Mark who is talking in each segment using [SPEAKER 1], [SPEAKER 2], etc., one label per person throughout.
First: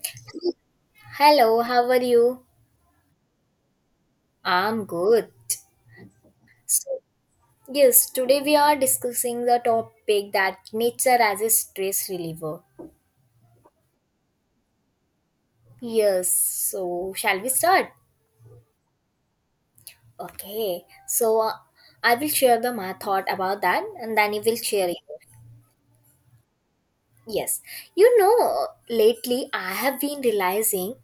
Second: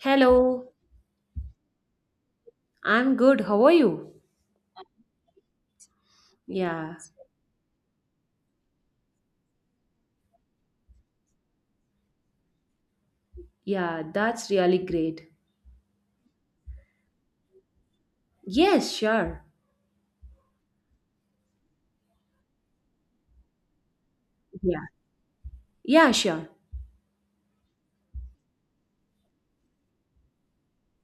[SPEAKER 1] Hello.
[SPEAKER 2] Hello, how are you?
[SPEAKER 1] I'm good. How are you?
[SPEAKER 2] I'm good. So,
[SPEAKER 1] Yeah,
[SPEAKER 2] yes, today we are discussing the topic that nature as a stress reliever.
[SPEAKER 1] yeah, that's really great.
[SPEAKER 2] Yes, so shall we start?
[SPEAKER 1] Yes, sure.
[SPEAKER 2] Okay, I will share the my thought about that and then you will
[SPEAKER 1] Yeah.
[SPEAKER 2] share it.
[SPEAKER 1] Yeah, sure.
[SPEAKER 2] Yes, you know, lately I have been realizing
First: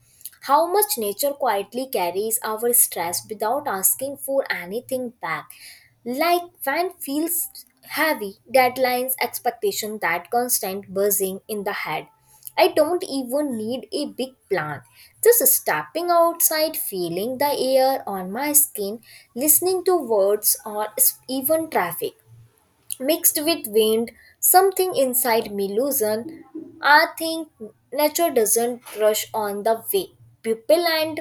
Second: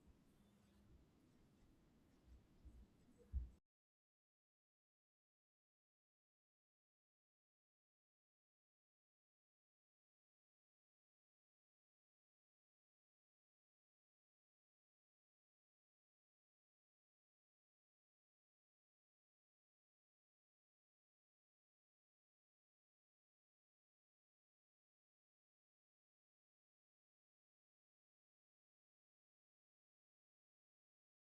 [SPEAKER 2] how much nature quietly carries our stress without asking for anything back. Like when feels heavy, deadlines, expectation, that constant buzzing in the head. I don't even need a big plan. Just stepping outside, feeling the air on my skin, listening to words or even traffic mixed with wind, something inside me loosen. I think nature doesn't rush on the way. People and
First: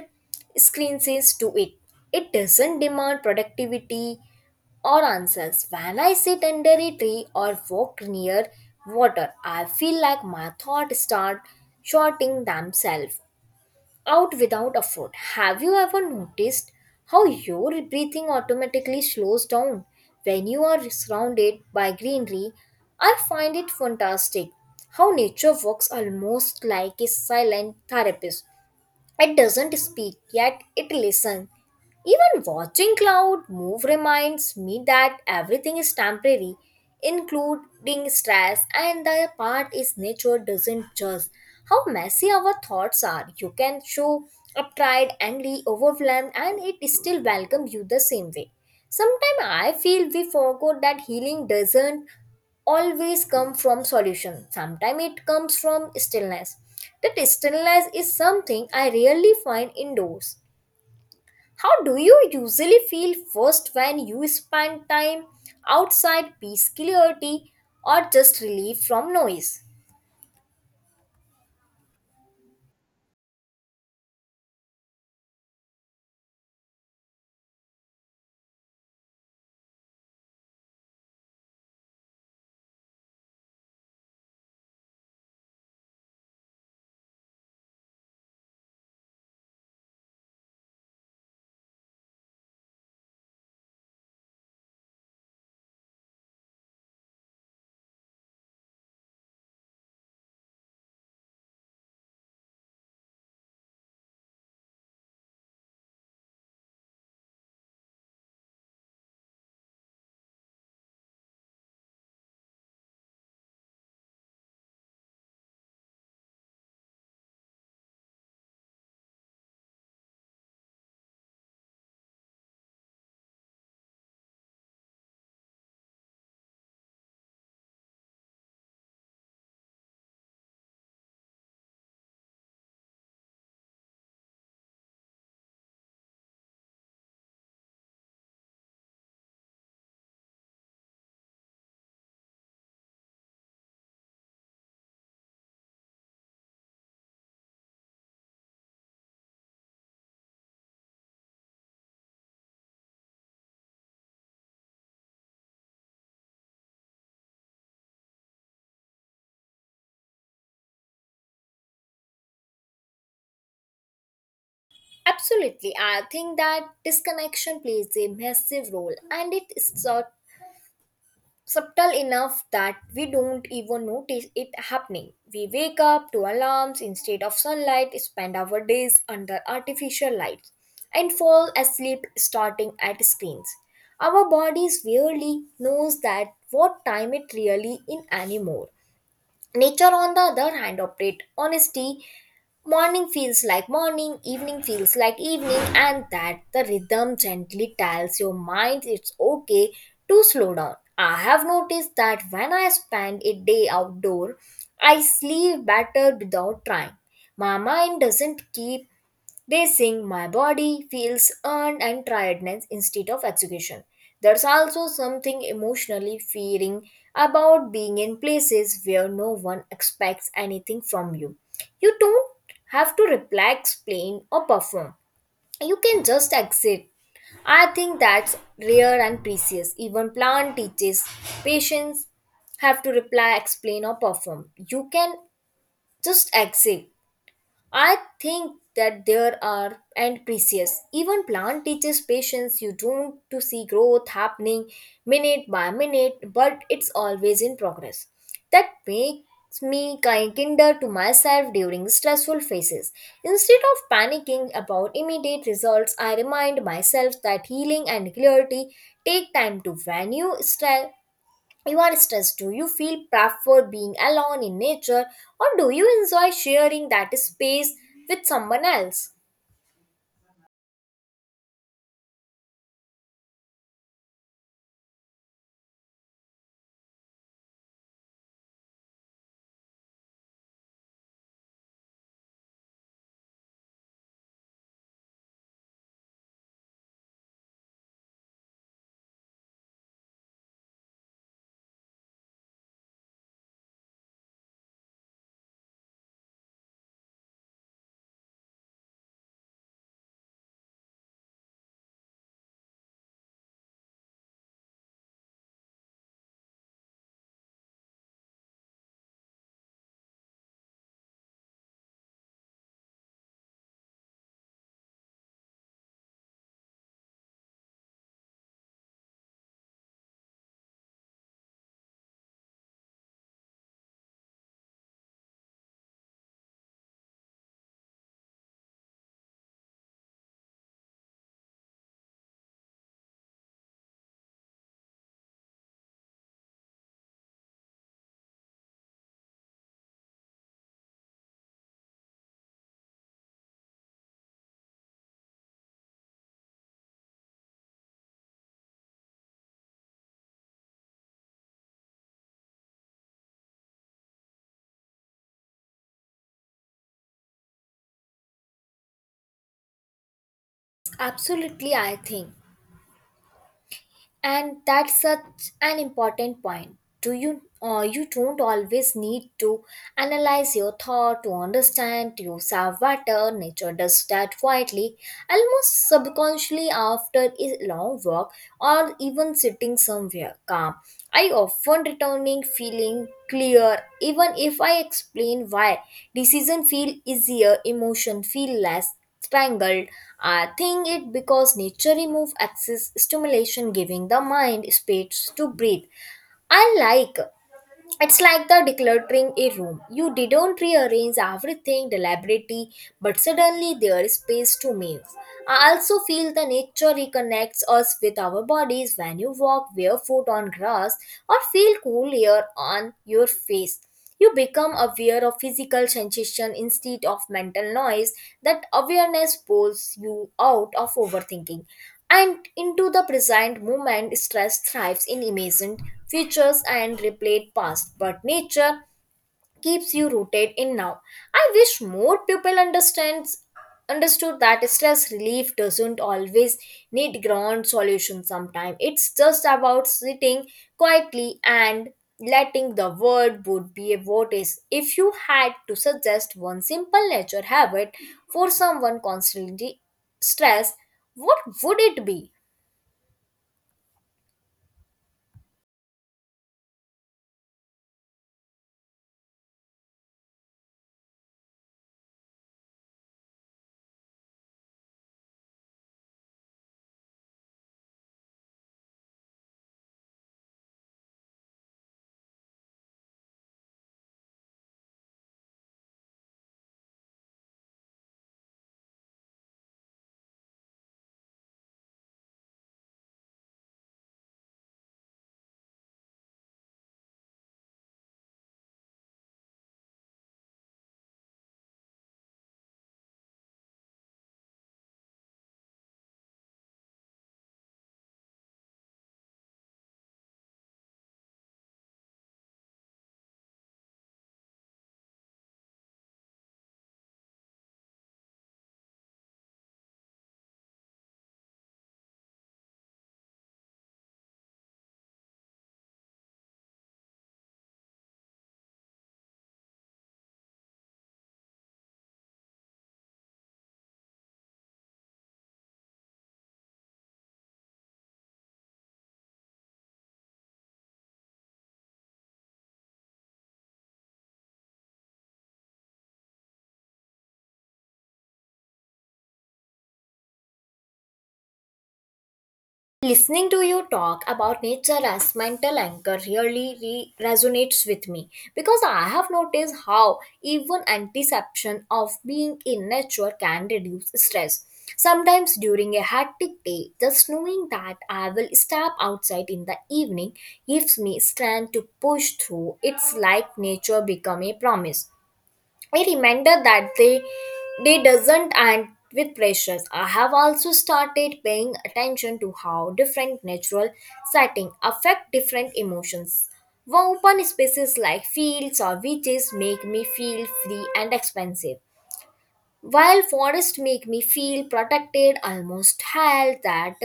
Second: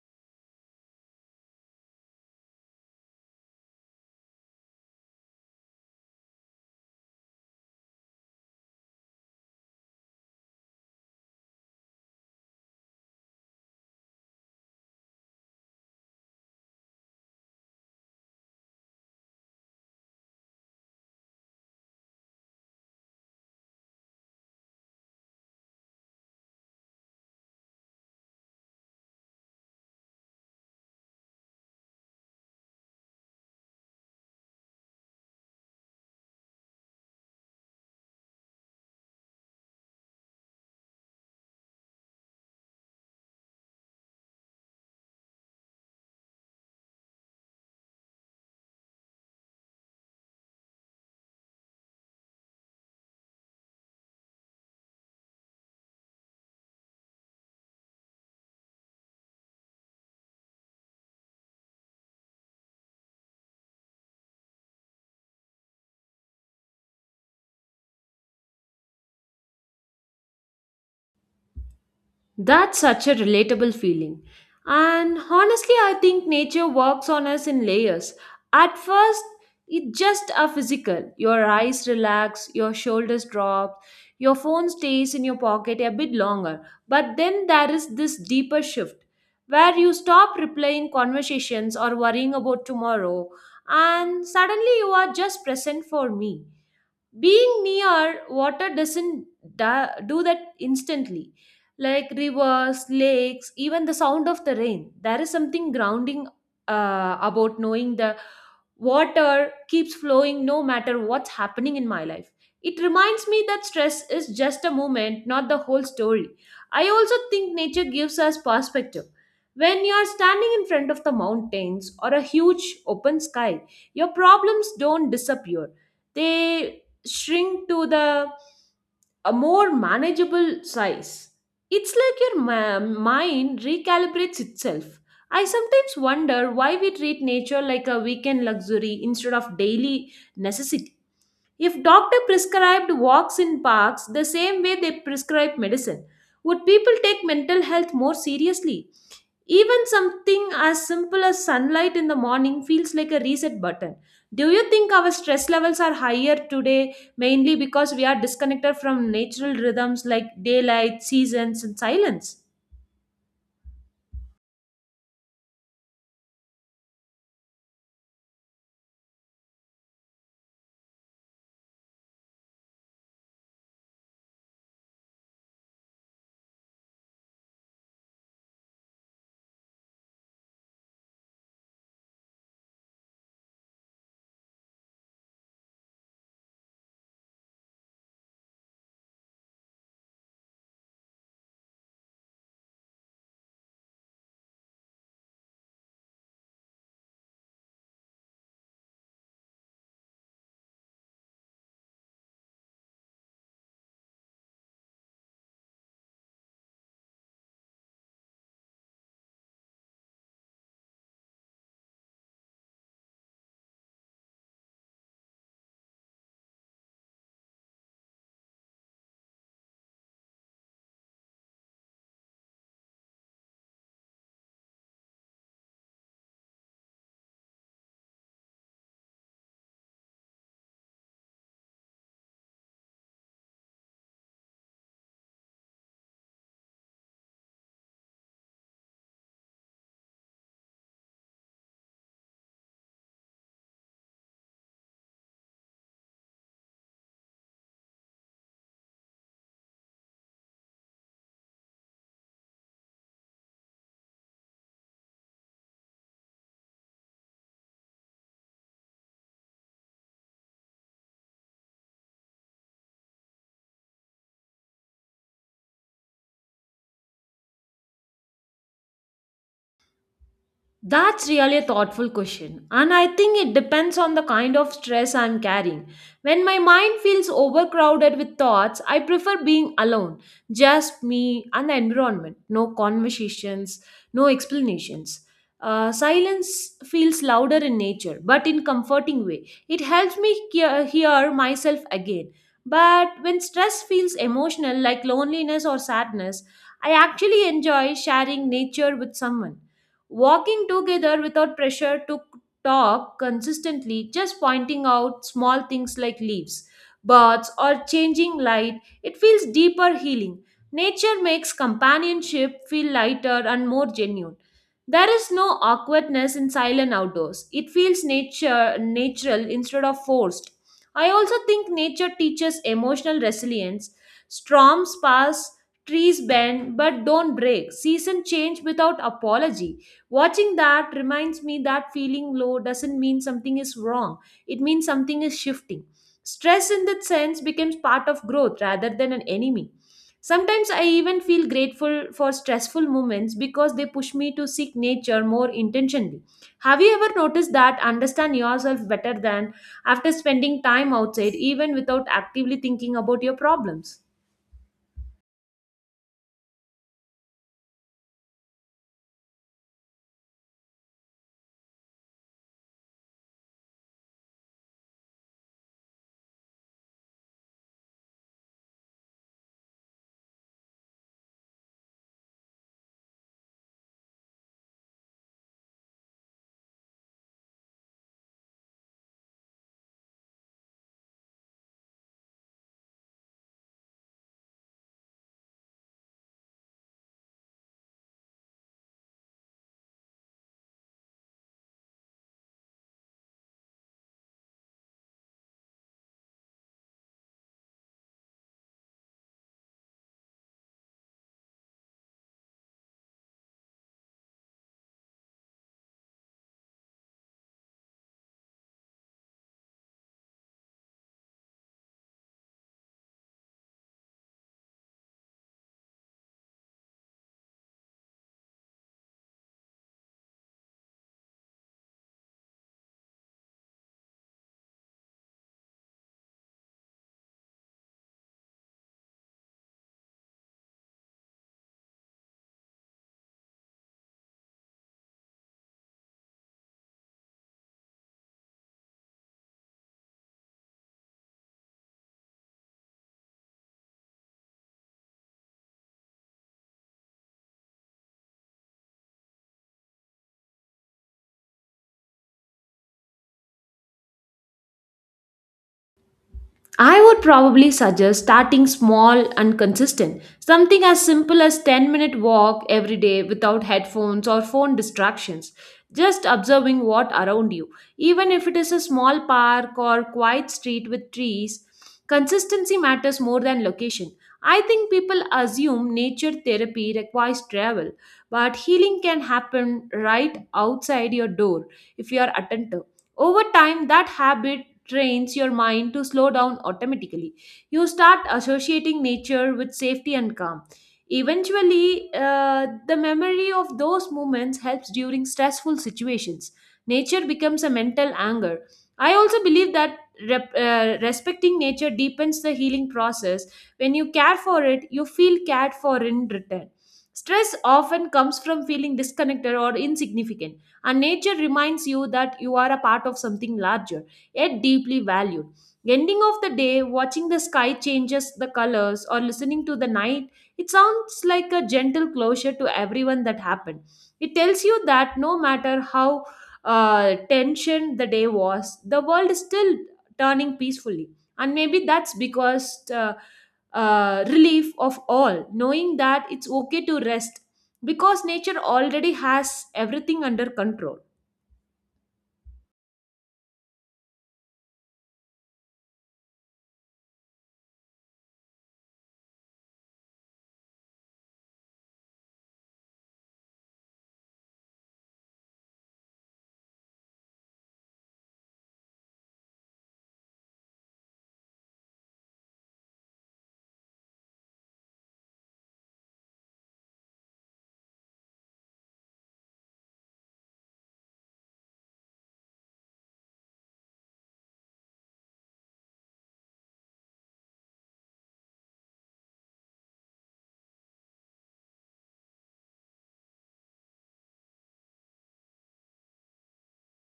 [SPEAKER 2] screen says to it. It doesn't demand productivity or answers. When I sit under a tree or walk near water, I feel like my thoughts start shorting themselves out without effort. Have you ever noticed how your breathing automatically slows down when you are surrounded by greenery? I find it fantastic how nature works almost like a silent therapist. It doesn't speak, yet it listens. Even watching cloud move reminds me that everything is temporary, including stress, and the part is nature doesn't judge. How messy our thoughts are. You can show up tired, angry, overwhelmed, and it still welcomes you the same way. Sometimes I feel we forgot that healing doesn't always come from solution, sometimes it comes from stillness. That stillness is something I rarely find indoors. How do you usually feel first when you spend time outside? Peace, clarity, or just relief from noise?
[SPEAKER 1] That's such a relatable feeling. And honestly, I think nature works on us in layers. At first, it's just a physical. Your eyes relax, your shoulders drop, your phone stays in your pocket a bit longer. But then there is this deeper shift where you stop replaying conversations or worrying about tomorrow, and suddenly you are just present. For me, being near water doesn't do that instantly, like rivers, lakes, even the sound of the rain. There is something grounding about knowing the water keeps flowing no matter what's happening in my life. It reminds me that stress is just a moment, not the whole story. I also think nature gives us perspective. When you're standing in front of the mountains or a huge open sky, your problems don't disappear, they shrink to the a more manageable size. It's like your mind recalibrates itself. I sometimes wonder why we treat nature like a weekend luxury instead of daily necessity. If doctor prescribed walks in parks the same way they prescribe medicine, would people take mental health more seriously? Even something as simple as sunlight in the morning feels like a reset button. Do you think our stress levels are higher today mainly because we are disconnected from natural rhythms like daylight, seasons, and silence?
[SPEAKER 2] Absolutely, I think that disconnection plays a massive role and it is a subtle enough that we don't even notice it happening. We wake up to alarms instead of sunlight, spend our days under artificial lights, and fall asleep starting at screens. Our bodies rarely knows that what time it really in anymore. Nature on the other hand operate honesty. Morning feels like morning, evening feels like evening, and that the rhythm gently tells your mind it's okay to slow down. I have noticed that when I spend a day outdoor, I sleep better without trying. My mind doesn't keep they sing, my body feels earned and tiredness instead of execution. There's also something emotionally fearing about being in places where no one expects anything from you. You don't have to reply, explain, or perform. You can just exit. I think that's rare and precious. Even plant teaches patients have to reply, explain, or perform. You can just exit. I think that there are and precious. Even plant teaches patience. You don't to see growth happening minute by minute, but it's always in progress. That makes me kinder to myself during stressful phases. Instead of panicking about immediate results, I remind myself that healing and clarity take time to when you you are stressed, do you feel prefer being alone in nature or do you enjoy sharing that space with someone else?
[SPEAKER 1] That's really a thoughtful question, and I think it depends on the kind of stress I'm carrying. When my mind feels overcrowded with thoughts, I prefer being alone, just me and the environment. No conversations, no explanations. Silence feels louder in nature, but in comforting way. It helps me hear myself again. But when stress feels emotional, like loneliness or sadness, I actually enjoy sharing nature with someone. Walking together without pressure to talk consistently, just pointing out small things like leaves, birds, or changing light, it feels deeper healing. Nature makes companionship feel lighter and more genuine. There is no awkwardness in silent outdoors. It feels nature natural instead of forced. I also think nature teaches emotional resilience. Storms pass, trees bend but don't break. Season change without apology. Watching that reminds me that feeling low doesn't mean something is wrong. It means something is shifting. Stress in that sense becomes part of growth rather than an enemy. Sometimes I even feel grateful for stressful moments because they push me to seek nature more intentionally. Have you ever noticed that understand yourself better than after spending time outside, even without actively thinking about your problems?
[SPEAKER 2] Absolutely, I think. And that's such an important point. Do you you don't always need to analyze your thought to understand yourself better. Nature does that quietly, almost subconsciously after a long walk or even sitting somewhere calm. I often returning feeling clear even if I explain why. Decision feel easier, emotion feel less strangled. I think it because nature remove excess stimulation, giving the mind space to breathe. I like it's like the decluttering a room. You didn't rearrange everything deliberately, but suddenly there is space to move. I also feel the nature reconnects us with our bodies when you walk barefoot on grass or feel cool air on your face. You become aware of physical sensation instead of mental noise. That awareness pulls you out of overthinking and into the present moment. Stress thrives in imagined futures and replayed past, but nature keeps you rooted in now. I wish more people understands understood that stress relief doesn't always need grand solutions, sometimes it's just about sitting quietly and letting the world would be what is. If you had to suggest one simple nature habit for someone constantly stressed, what would it be?
[SPEAKER 1] I would probably suggest starting small and consistent. Something as simple as 10-minute walk every day without headphones or phone distractions. Just observing what around you. Even if it is a small park or quiet street with trees, consistency matters more than location. I think people assume nature therapy requires travel, but healing can happen right outside your door if you are attentive. Over time, that habit trains your mind to slow down automatically. You start associating nature with safety and calm. Eventually, the memory of those moments helps during stressful situations. Nature becomes a mental anchor. I also believe that respecting nature deepens the healing process. When you care for it, you feel cared for in return. Stress often comes from feeling disconnected or insignificant, and nature reminds you that you are a part of something larger yet deeply valued. Ending of the day, watching the sky changes the colors or listening to the night, it sounds like a gentle closure to everyone that happened. It tells you that no matter how tension the day was, the world is still turning peacefully. And maybe that's because relief of all, knowing that it's okay to rest because nature already has everything under control.
[SPEAKER 2] Listening to you talk about nature as mental anchor really resonates with me because I have noticed how even anticipation of being in nature can reduce stress. Sometimes during a hectic day, just knowing that I will step outside in the evening gives me strength to push through. It's like nature become a promise, a reminder that they doesn't end with pressures. I have also started paying attention to how different natural settings affect different emotions. Open spaces like fields or beaches make me feel free and expansive, while forests make me feel protected, almost held. That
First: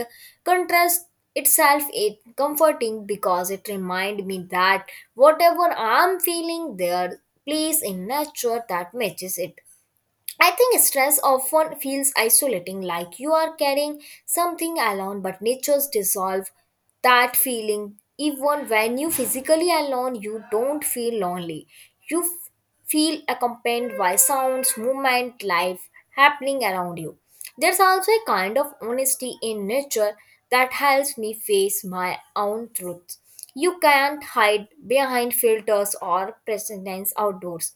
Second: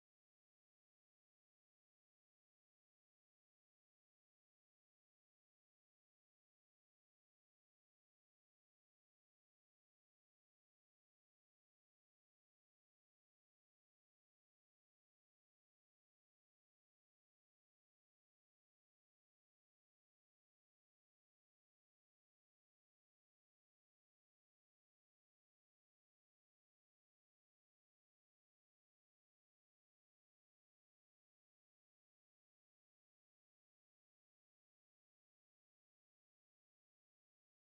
[SPEAKER 2] contrast itself is comforting because it reminds me that whatever I'm feeling, there place in nature that matches it. I think stress often feels isolating, like you are carrying something alone, but natures dissolve that feeling. Even when you physically alone, you don't feel lonely. You feel accompanied by sounds, movement, life happening around you. There's also a kind of honesty in nature that helps me face my own truth. You can't hide behind filters or pretense outdoors.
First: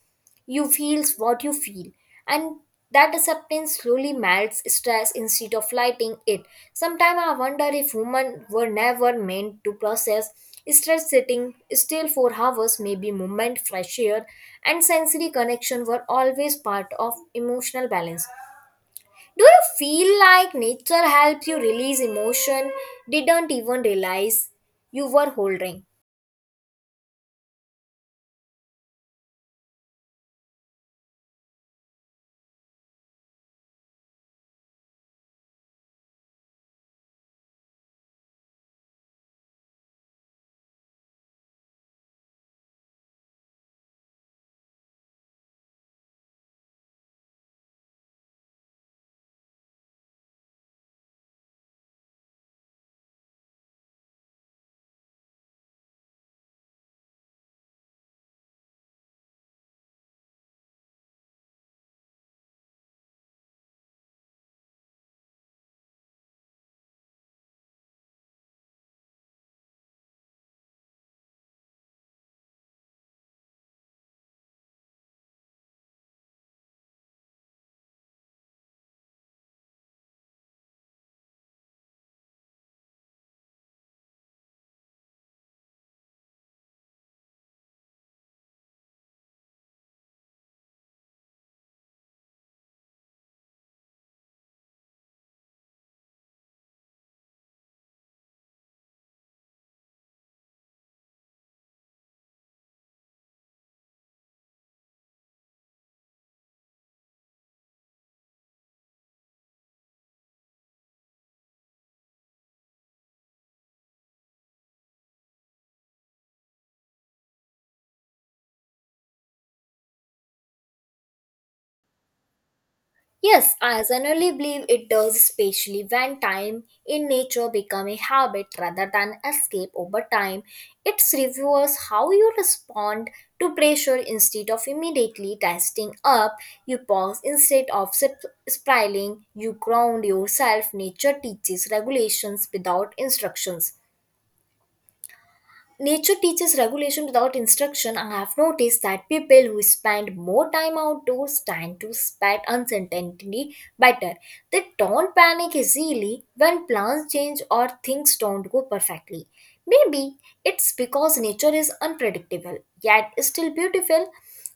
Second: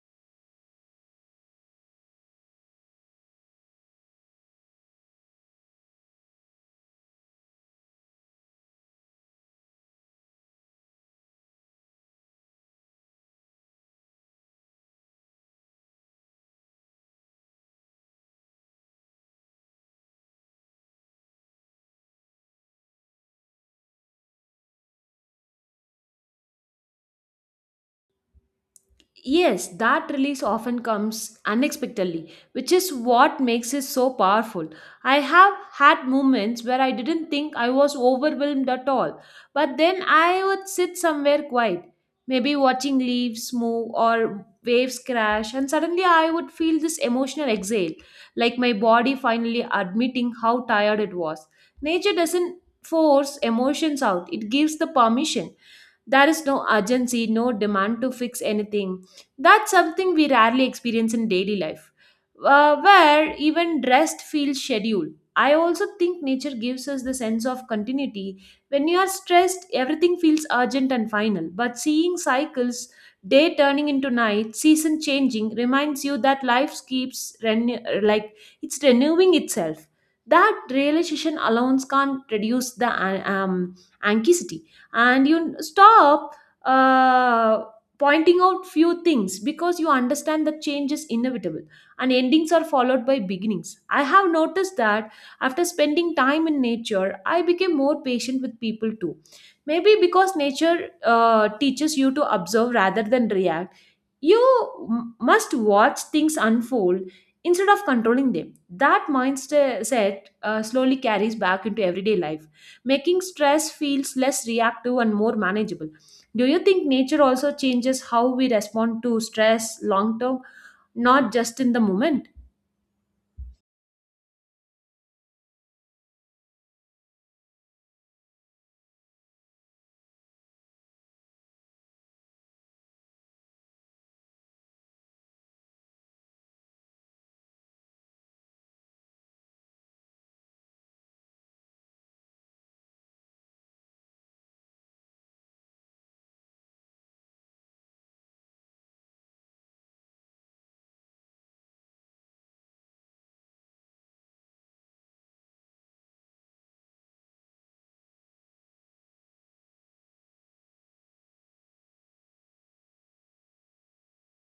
[SPEAKER 2] You feel what you feel, and that acceptance slowly melts stress instead of lighting it. Sometimes I wonder if humans were never meant to process stress sitting still for hours. Maybe movement, fresh air, and sensory connection were always part of emotional balance. Do you feel like nature helps you release emotion didn't even realize you were holding?
[SPEAKER 1] Yes, that release often comes unexpectedly, which is what makes it so powerful. I have had moments where I didn't think I was overwhelmed at all, but then I would sit somewhere quiet, maybe watching leaves move or waves crash, and suddenly I would feel this emotional exhale, like my body finally admitting how tired it was. Nature doesn't force emotions out, it gives the permission. There is no urgency, no demand to fix anything that's something we rarely experience in daily life, where even rest feels scheduled. I also think nature gives us the sense of continuity. When you are stressed, everything feels urgent and final. But seeing cycles, day turning into night, season changing, reminds you that life keeps like it's renewing itself. That realization alone can't reduce the anxiety, and you stop uh, pointing out few things because you understand that change is inevitable and endings are followed by beginnings. I have noticed that after spending time in nature, I became more patient with people too. Maybe because nature teaches you to observe rather than react, you must watch things unfold instead of controlling them. That mindset slowly carries back into everyday life, making stress feels less reactive and more manageable. Do you think nature also changes how we respond to stress long term, not just in the moment?
[SPEAKER 2] Yes, I generally believe it does, especially when time in nature become a habit rather than escape over time. It reviews how you respond to pressure instead of immediately testing up. You pause instead of spiraling. You ground yourself. Nature teaches regulations without instructions. Nature teaches regulation without instruction. I have noticed that people who spend more time outdoors tend to spot uncertainty better. They don't panic easily when plans change or things don't go perfectly. Maybe it's because nature is unpredictable, yet still beautiful.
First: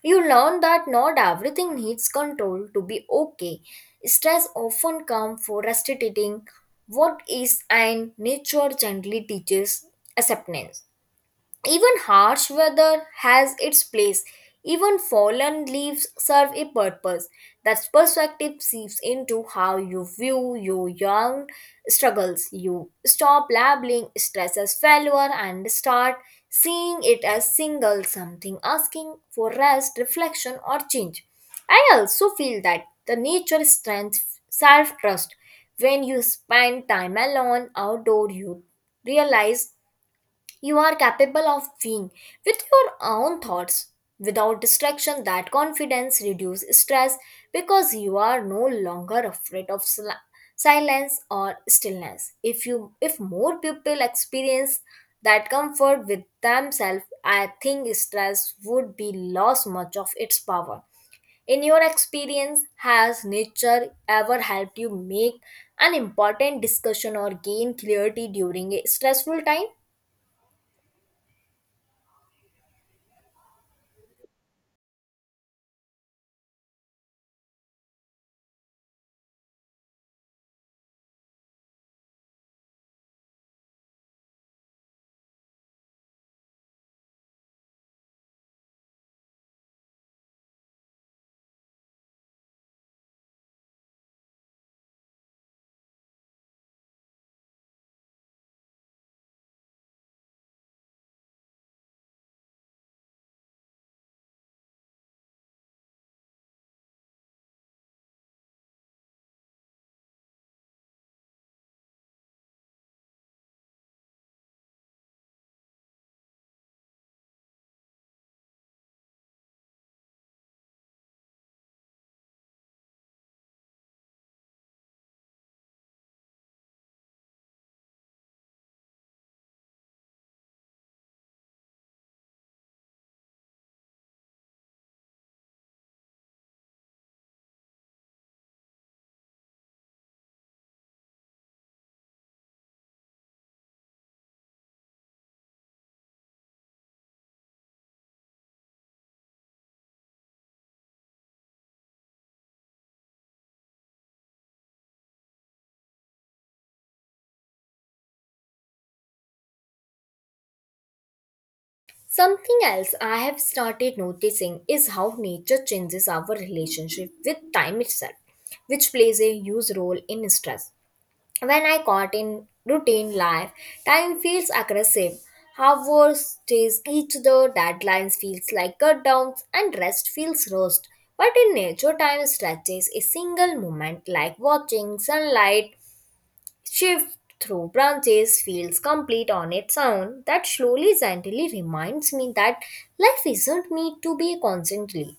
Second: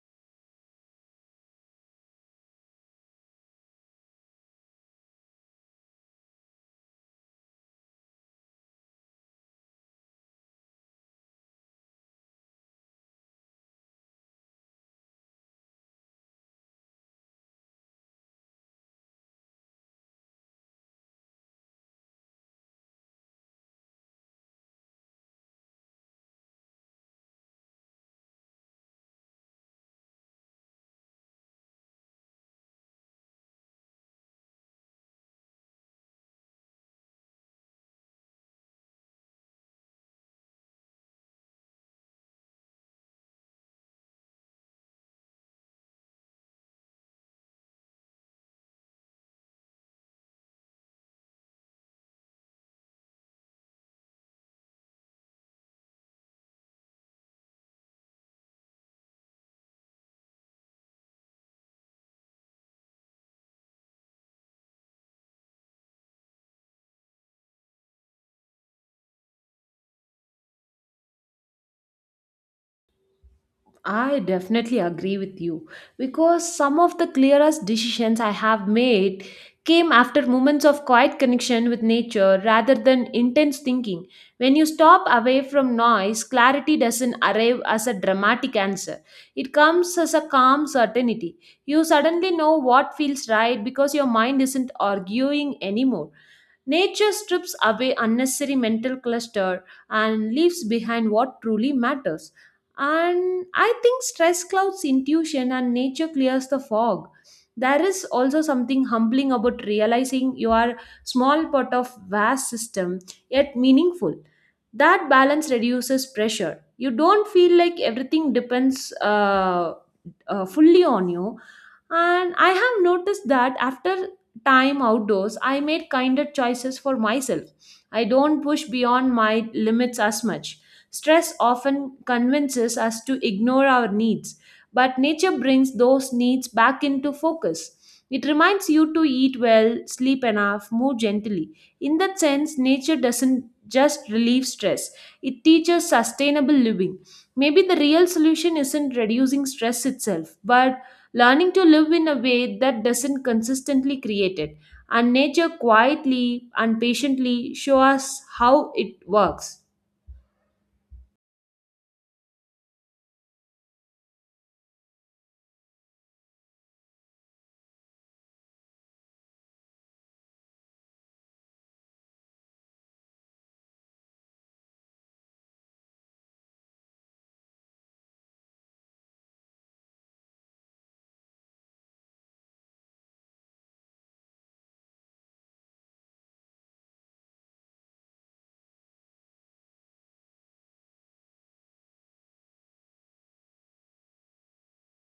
[SPEAKER 2] You learn that not everything needs control to be okay. Stress often comes for restricting what is, and nature gently teaches acceptance. Even harsh weather has its place. Even fallen leaves serve a purpose. That perspective seeps into how you view your young struggles. You stop labeling stress as failure and start seeing it as single something asking for rest, reflection, or change. I also feel that the nature strengthens self trust. When you spend time alone outdoor, you realize you are capable of being with your own thoughts. Without distraction, that confidence reduces stress because you are no longer afraid of silence or stillness. If more people experience that comfort with themselves, I think stress would be lost much of its power. In your experience, has nature ever helped you make an important discussion or gain clarity during a stressful time?
[SPEAKER 1] I definitely agree with you because some of the clearest decisions I have made came after moments of quiet connection with nature rather than intense thinking. When you stop away from noise, clarity doesn't arrive as a dramatic answer, it comes as a calm certainty. You suddenly know what feels right because your mind isn't arguing anymore. Nature strips away unnecessary mental cluster and leaves behind what truly matters. And I think stress clouds intuition and nature clears the fog. There is also something humbling about realizing you are small part of vast system yet meaningful. That balance reduces pressure, you don't feel like everything depends fully on you. And I have noticed that after time outdoors, I made kinder choices for myself. I don't push beyond my limits as much. Stress often convinces us to ignore our needs, but nature brings those needs back into focus. It reminds you to eat well, sleep enough, move gently. In that sense, nature doesn't just relieve stress, it teaches sustainable living. Maybe the real solution isn't reducing stress itself, but learning to live in a way that doesn't consistently create it. And nature quietly and patiently show us how it works.
[SPEAKER 2] Something else I have started noticing is how nature changes our relationship with time itself, which plays a huge role in stress. When I caught in routine life, time feels aggressive. Hours chase each other, deadlines feels like cutdowns, and rest feels rushed. But in nature, time stretches a single moment, like watching sunlight shift through branches feels complete on its own. That slowly, gently reminds me that life isn't need to be constantly.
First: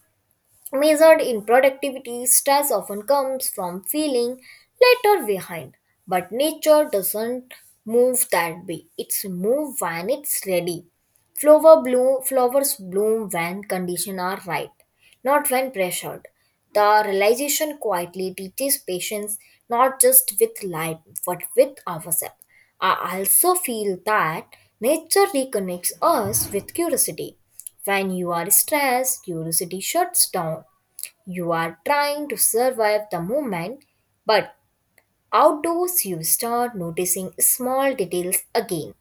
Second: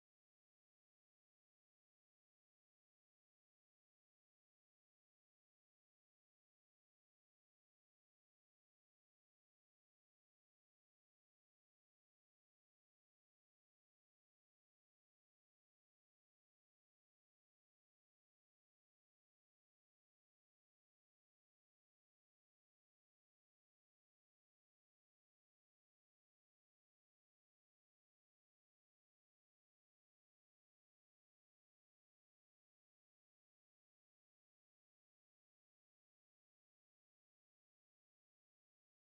[SPEAKER 2] Measured in productivity, stress often comes from feeling later behind. But nature doesn't move that way. It's move when it's ready. Flowers bloom when conditions are right, not when pressured. The realization quietly teaches patience, not just with life but with ourselves. I also feel that nature reconnects us with curiosity. When you are stressed, curiosity shuts down. You are trying to survive the moment, but outdoors you start noticing small details again.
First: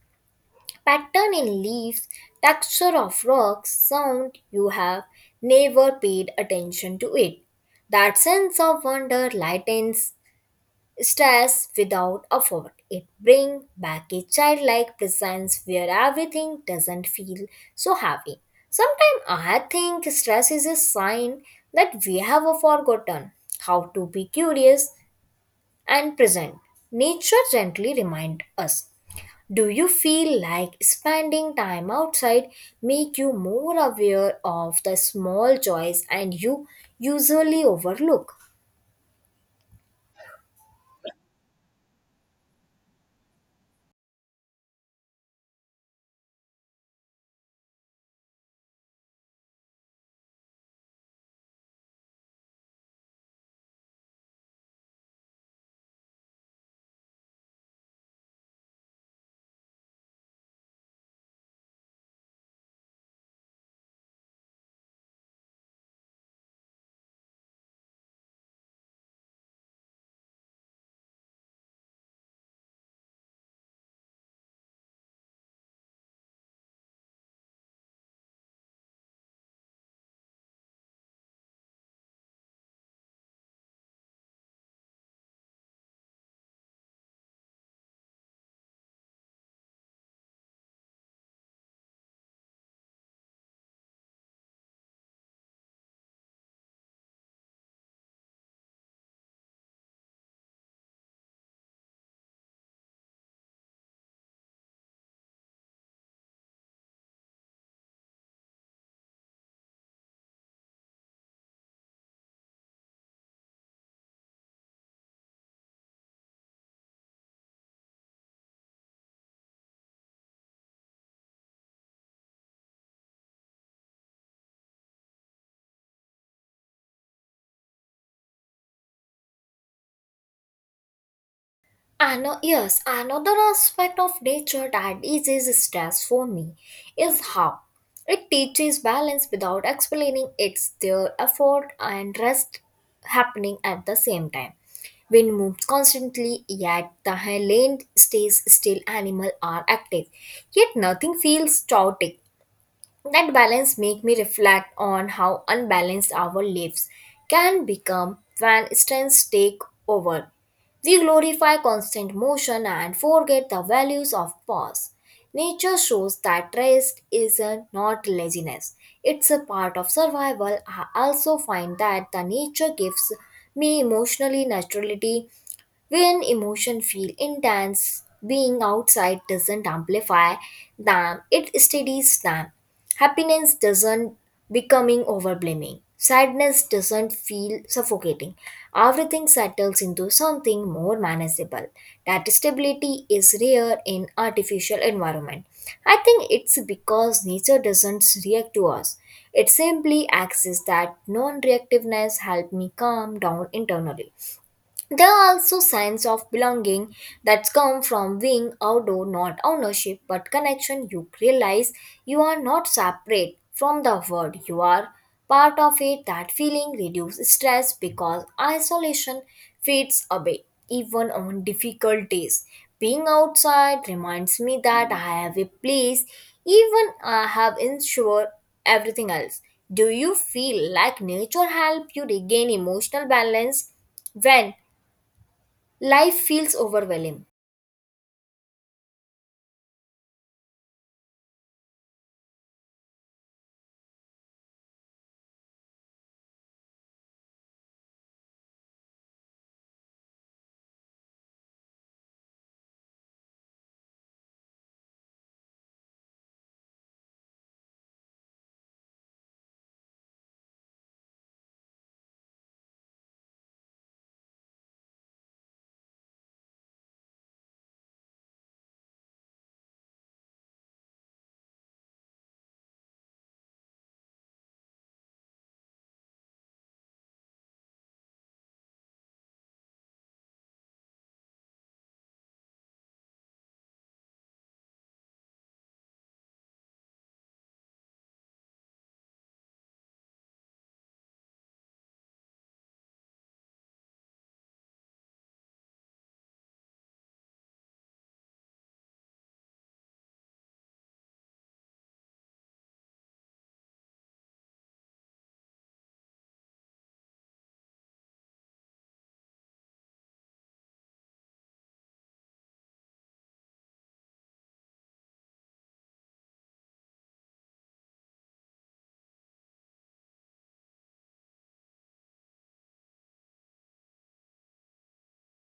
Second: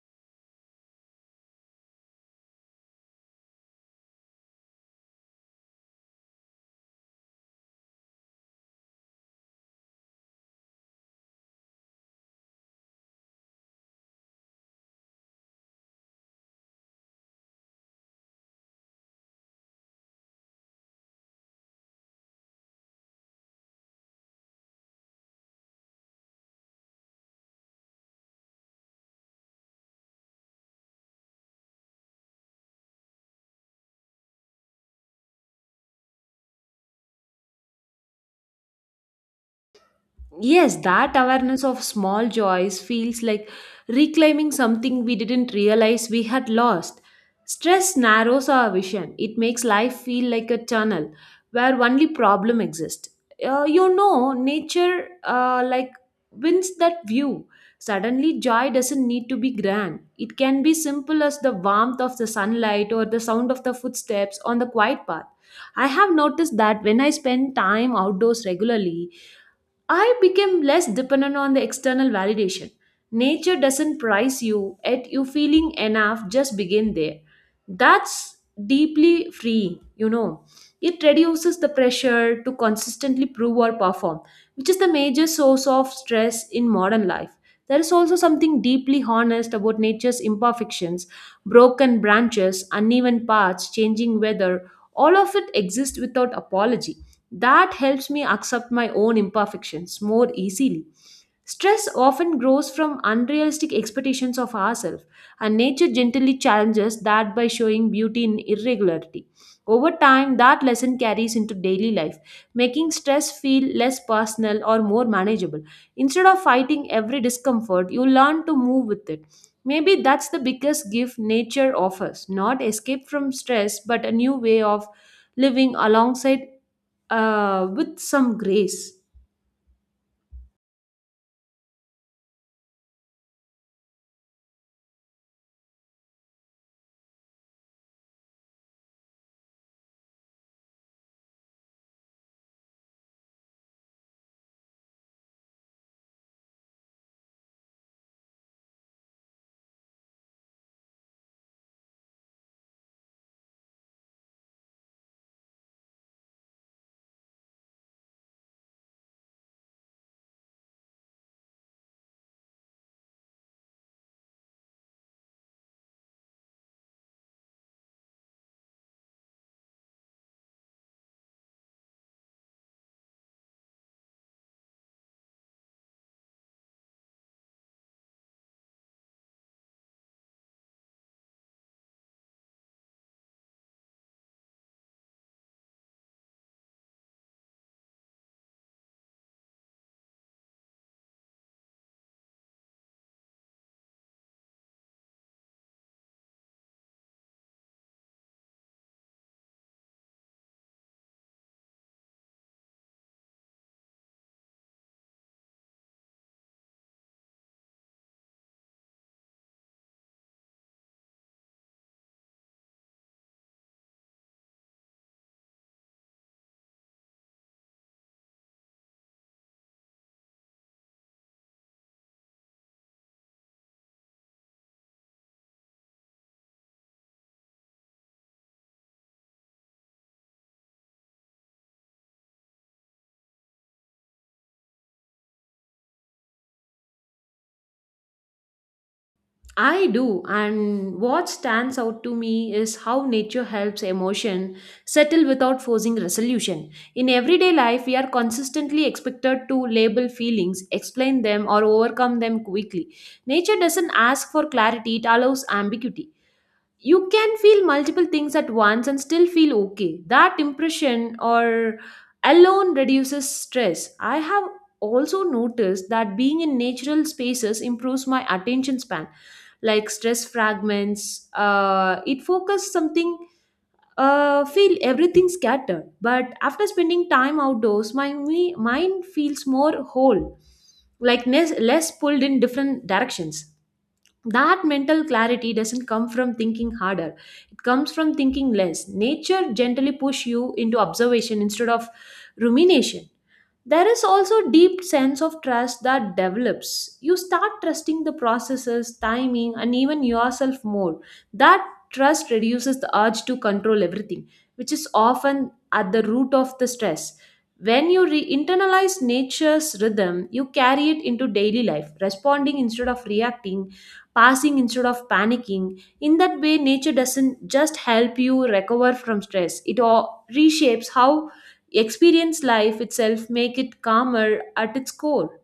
[SPEAKER 2] Pattern in leaves, texture of rocks, sound you have never paid attention to it. That sense of wonder lightens stress without effort. It brings back a childlike presence where everything doesn't feel so heavy. Sometimes I think stress is a sign that we have forgotten how to be curious and present. Nature gently reminds us. Do you feel like spending time outside make you more aware of the small joys and you usually overlook?
[SPEAKER 1] Yes, that awareness of small joys feels like reclaiming something we didn't realize we had lost. Stress narrows our vision, it makes life feel like a tunnel where only problem exists. Nature like wins that view. Suddenly, joy doesn't need to be grand. It can be simple as the warmth of the sunlight or the sound of the footsteps on the quiet path. I have noticed that when I spend time outdoors regularly, I became less dependent on the external validation. Nature doesn't prize you, yet you feeling enough just begin there. That's deeply freeing. It reduces the pressure to consistently prove or perform, which is the major source of stress in modern life. There is also something deeply honest about nature's imperfections, broken branches, uneven paths, changing weather. All of it exists without apology, that helps me accept my own imperfections more easily. Stress often grows from unrealistic expectations of ourselves, and nature gently challenges that by showing beauty in irregularity. Over time, that lesson carries into daily life, making stress feel less personal or more manageable. Instead of fighting every discomfort, you learn to move with it. Maybe that's the biggest gift nature offers, not escape from stress, but a new way of living alongside with some grace.
[SPEAKER 2] Yes, another aspect of nature that is stress for me is how it teaches balance without explaining its their effort and rest happening at the same time. Wind moves constantly, yet the land stays still, animals are active, yet nothing feels chaotic. That balance make me reflect on how unbalanced our lives can become when strengths take over. We glorify constant motion and forget the values of pause. Nature shows that rest is not laziness. It's a part of survival. I also find that the nature gives me emotionally naturality when emotion feel intense, being outside doesn't amplify them, it steadies them. Happiness doesn't becoming overwhelming. Sadness doesn't feel suffocating. Everything settles into something more manageable. That stability is rare in artificial environment. I think it's because nature doesn't react to us. It simply acts that non-reactiveness help me calm down internally. There are also signs of belonging that come from being outdoor, not ownership, but connection. You realize you are not separate from the world, you are part of it. That feeling reduces stress because isolation fades away, even on difficult days. Being outside reminds me that I have a place, even I have ensured everything else. Do you feel like nature help you regain emotional balance when Life feels overwhelming?
[SPEAKER 1] I do, and what stands out to me is how nature helps emotion settle without forcing resolution. In everyday life, we are consistently expected to label feelings, explain them, or overcome them quickly. Nature doesn't ask for clarity, it allows ambiguity. You can feel multiple things at once and still feel okay. That impression or alone reduces stress. I have also noticed that being in natural spaces improves my attention span, like stress fragments. It focuses something. Feel everything scattered, but after spending time outdoors, my mind feels more whole, like less pulled in different directions. That mental clarity doesn't come from thinking harder, it comes from thinking less. Nature gently push you into observation instead of rumination. There is also deep sense of trust that develops, you start trusting the processes timing and even yourself more. That trust reduces the urge to control everything, which is often at the root of the stress. When you internalize nature's rhythm, you carry it into daily life, responding instead of reacting, passing instead of panicking. In that way, nature doesn't just help you recover from stress, it all reshapes how experience life itself, make it calmer at its core.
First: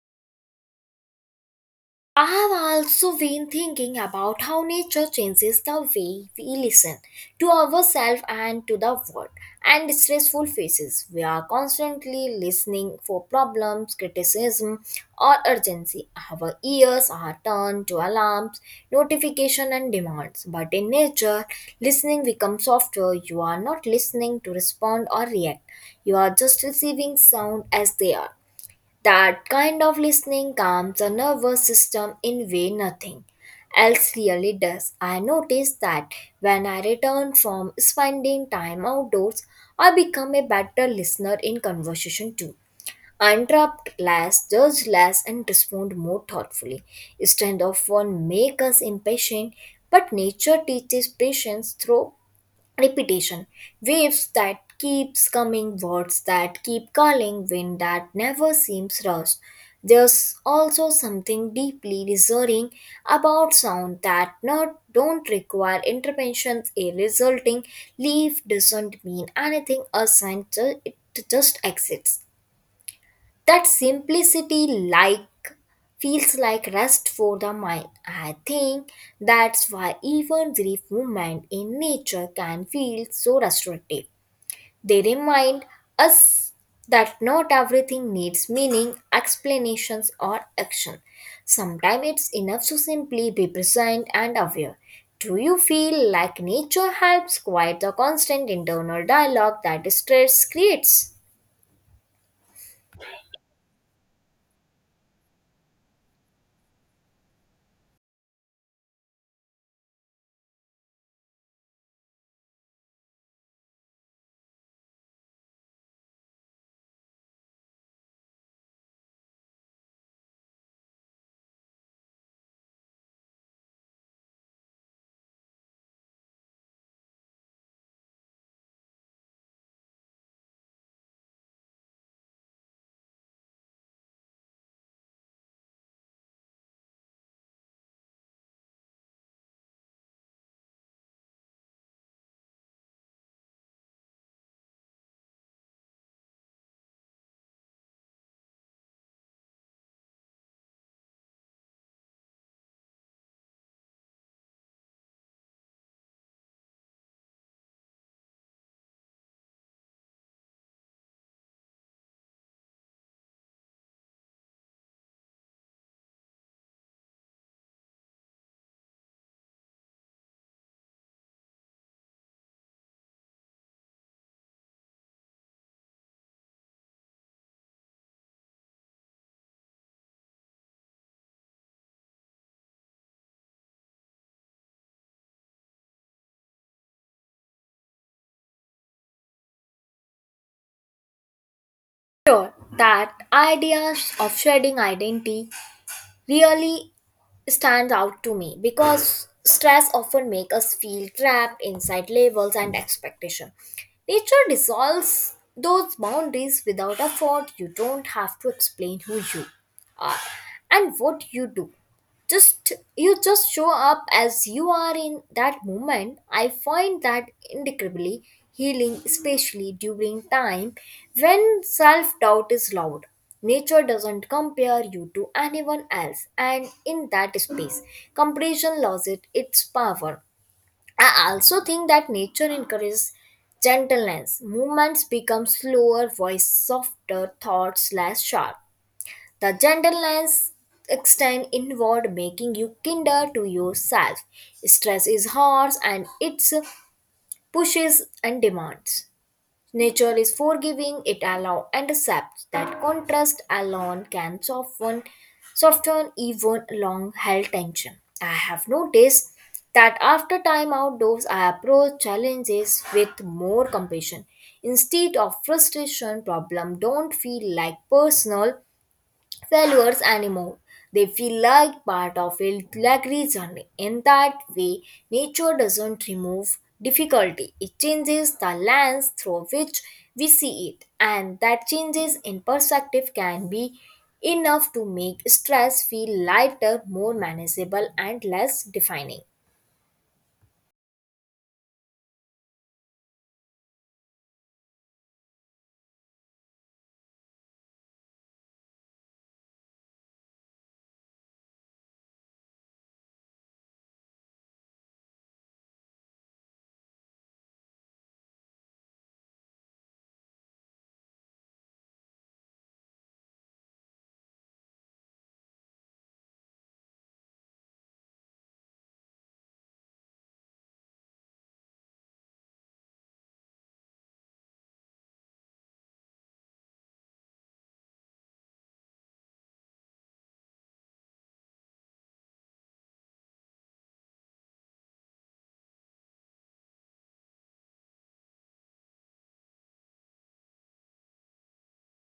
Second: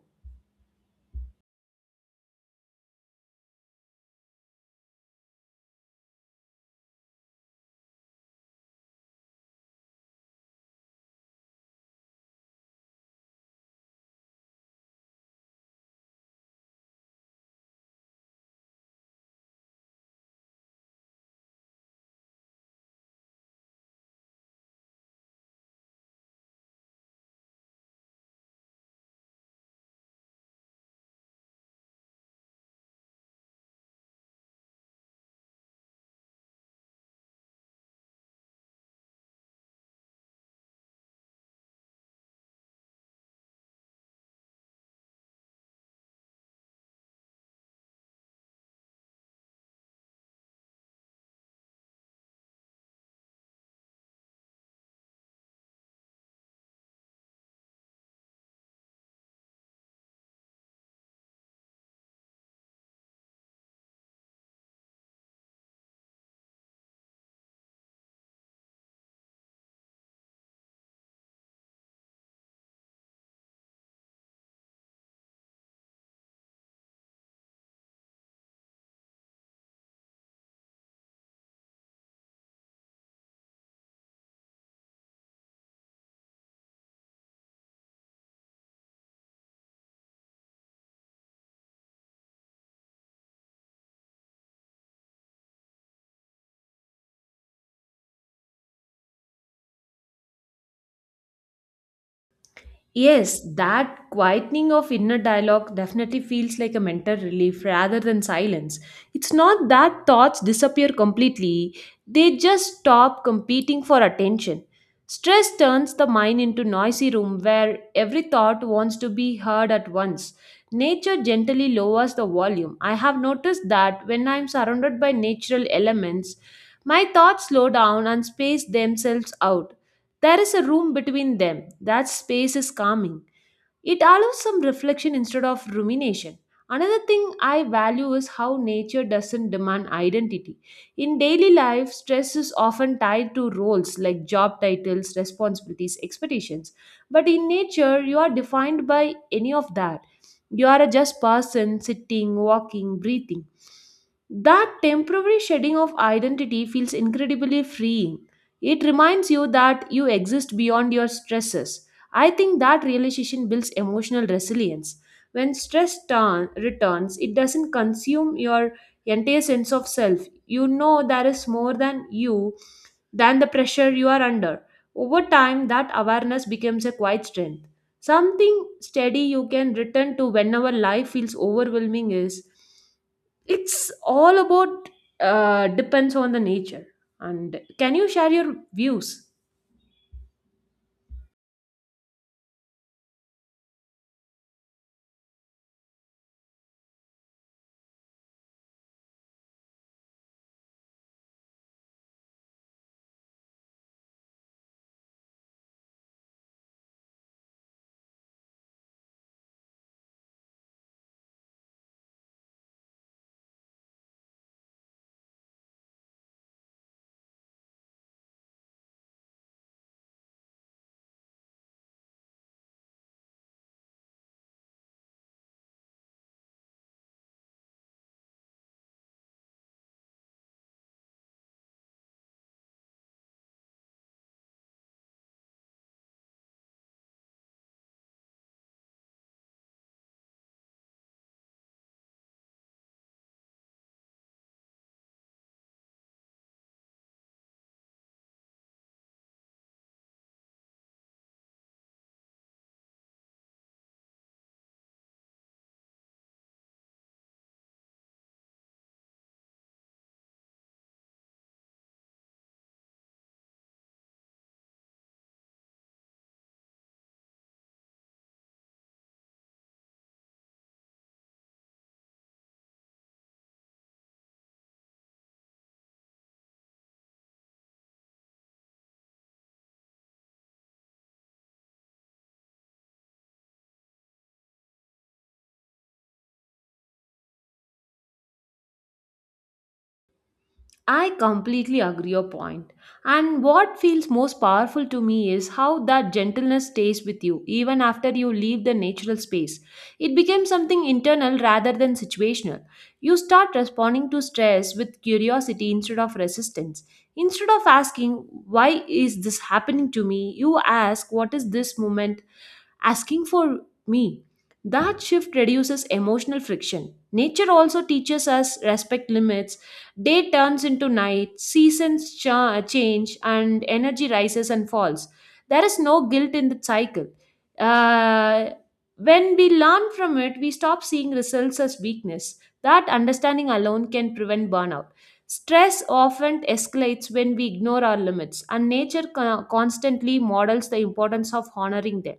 [SPEAKER 2] I have also been thinking about how nature changes the way we listen to ourselves and to the world and stressful phases. We are constantly listening for problems, criticism, or urgency. Our ears are turned to alarms, notification, and demands. But in nature, listening becomes softer. You are not listening to respond or react. You are just receiving sound as they are. That kind of listening calms the nervous system in way nothing else really does. I noticed that when I return from spending time outdoors, I become a better listener in conversation too. I interrupt less, judge less, and respond more thoughtfully. Instead of one make us impatient, but nature teaches patience through repetition, waves that keeps coming, words that keep calling, wind that never seems rushed. There's also something deeply reassuring about sound that not don't require interventions, a resulting leaf doesn't mean anything. A aside, it just exists. That simplicity, like, feels like rest for the mind. I think that's why even brief movement in nature can feel so restorative. They remind us that not everything needs meaning, explanations, or action. Sometimes it's enough to simply be present and aware. Do you feel like nature helps quiet the constant internal dialogue that stress creates?
[SPEAKER 1] Yes, that quietening of inner dialogue definitely feels like a mental relief rather than silence. It's not that thoughts disappear completely, they just stop competing for attention. Stress turns the mind into noisy room where every thought wants to be heard at once. Nature gently lowers the volume. I have noticed that when I am surrounded by natural elements, my thoughts slow down and space themselves out. There is a room between them. That space is calming. It allows some reflection instead of rumination. Another thing I value is how nature doesn't demand identity. In daily life, stress is often tied to roles like job titles, responsibilities, expectations. But in nature, you are defined by any of that. You are a just person sitting, walking, breathing. That temporary shedding of identity feels incredibly freeing. It reminds you that you exist beyond your stresses. I think that realization builds emotional resilience. When stress returns, it doesn't consume your entire sense of self. You know there is more than you, than the pressure you are under. Over time, that awareness becomes a quiet strength. Something steady you can return to whenever life feels overwhelming is. It's all about depends on the nature. And can you share your views?
[SPEAKER 2] Sure. That ideas of shedding identity really stands out to me because stress often makes us feel trapped inside labels and expectation. Nature dissolves those boundaries without effort. You don't have to explain who you are and what you do. Just you just show up as you are in that moment. I find that incredibly healing, especially during time when self-doubt is loud. Nature doesn't compare you to anyone else, and in that space comparison loses its power. I also think that nature encourages gentleness. Movements become slower, voice softer, thoughts less sharp. The gentle lines extend inward, making you kinder to yourself. Stress is harsh and it pushes and demands. Nature is forgiving, it allows and accepts. That contrast alone can soften even long held tension. I have noticed that after time outdoors, I approach challenges with more compassion. Instead of frustration, problem don't feel like personal failures anymore. They feel like part of a luxury journey. In that way, nature doesn't remove difficulty, it changes the lens through which we see it, and that changes in perspective can be enough to make stress feel lighter, more manageable, and less defining.
[SPEAKER 1] I completely agree your point. And what feels most powerful to me is how that gentleness stays with you even after you leave the natural space. It becomes something internal rather than situational. You start responding to stress with curiosity instead of resistance. Instead of asking, why is this happening to me? You ask, what is this moment asking for me? That shift reduces emotional friction. Nature also teaches us respect limits. Day turns into night, seasons change, and energy rises and falls. There is no guilt in the cycle. Uh, when we learn from it, we stop seeing results as weakness. That understanding alone can prevent burnout. Stress often escalates when we ignore our limits, and nature constantly models the importance of honoring them.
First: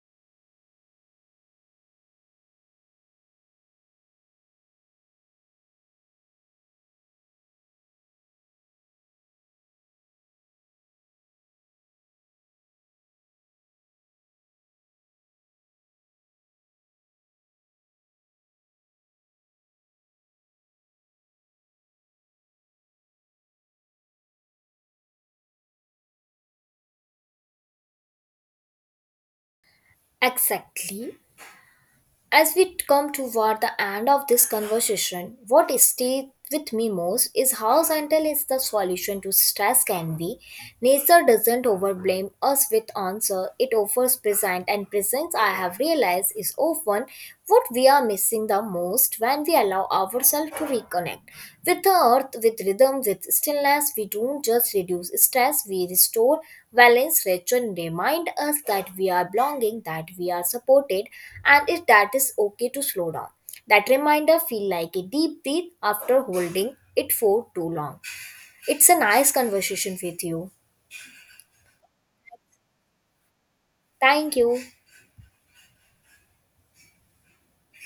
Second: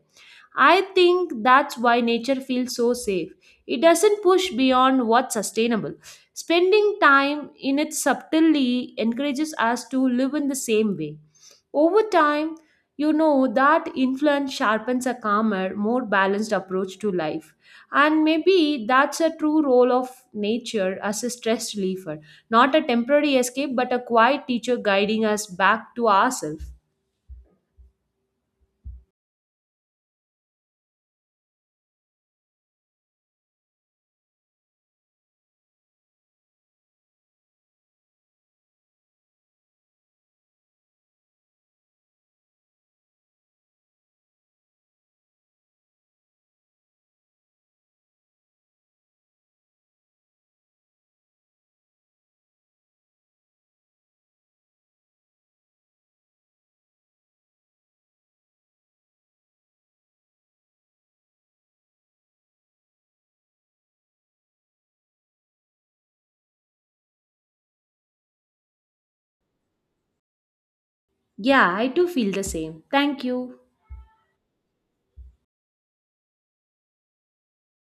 [SPEAKER 1] I think that's why nature feels so safe. It doesn't push beyond what's sustainable. Spending time in it subtly encourages us to live in the same way. Over time, you know that influence sharpens a calmer, more balanced approach to life. And maybe that's a true role of nature as a stress reliever, not a temporary escape, but a quiet teacher guiding us back to ourselves.
[SPEAKER 2] Exactly. As we come toward the end of this conversation, what stays with me most is how gentle is the solution to stress can be. Nature doesn't overblame us with answer, it offers present and presence I have realized is often what we are missing the most. When we allow ourselves to reconnect with the earth, with rhythm, with stillness, we don't just reduce stress, we restore balance, return, remind us that we are belonging, that we are supported, and it, that is okay to slow down. That reminder feel like a deep breath after holding it for too long. It's a nice conversation with you.
[SPEAKER 1] Yeah, I do feel the same. Thank you.
[SPEAKER 2] Thank you.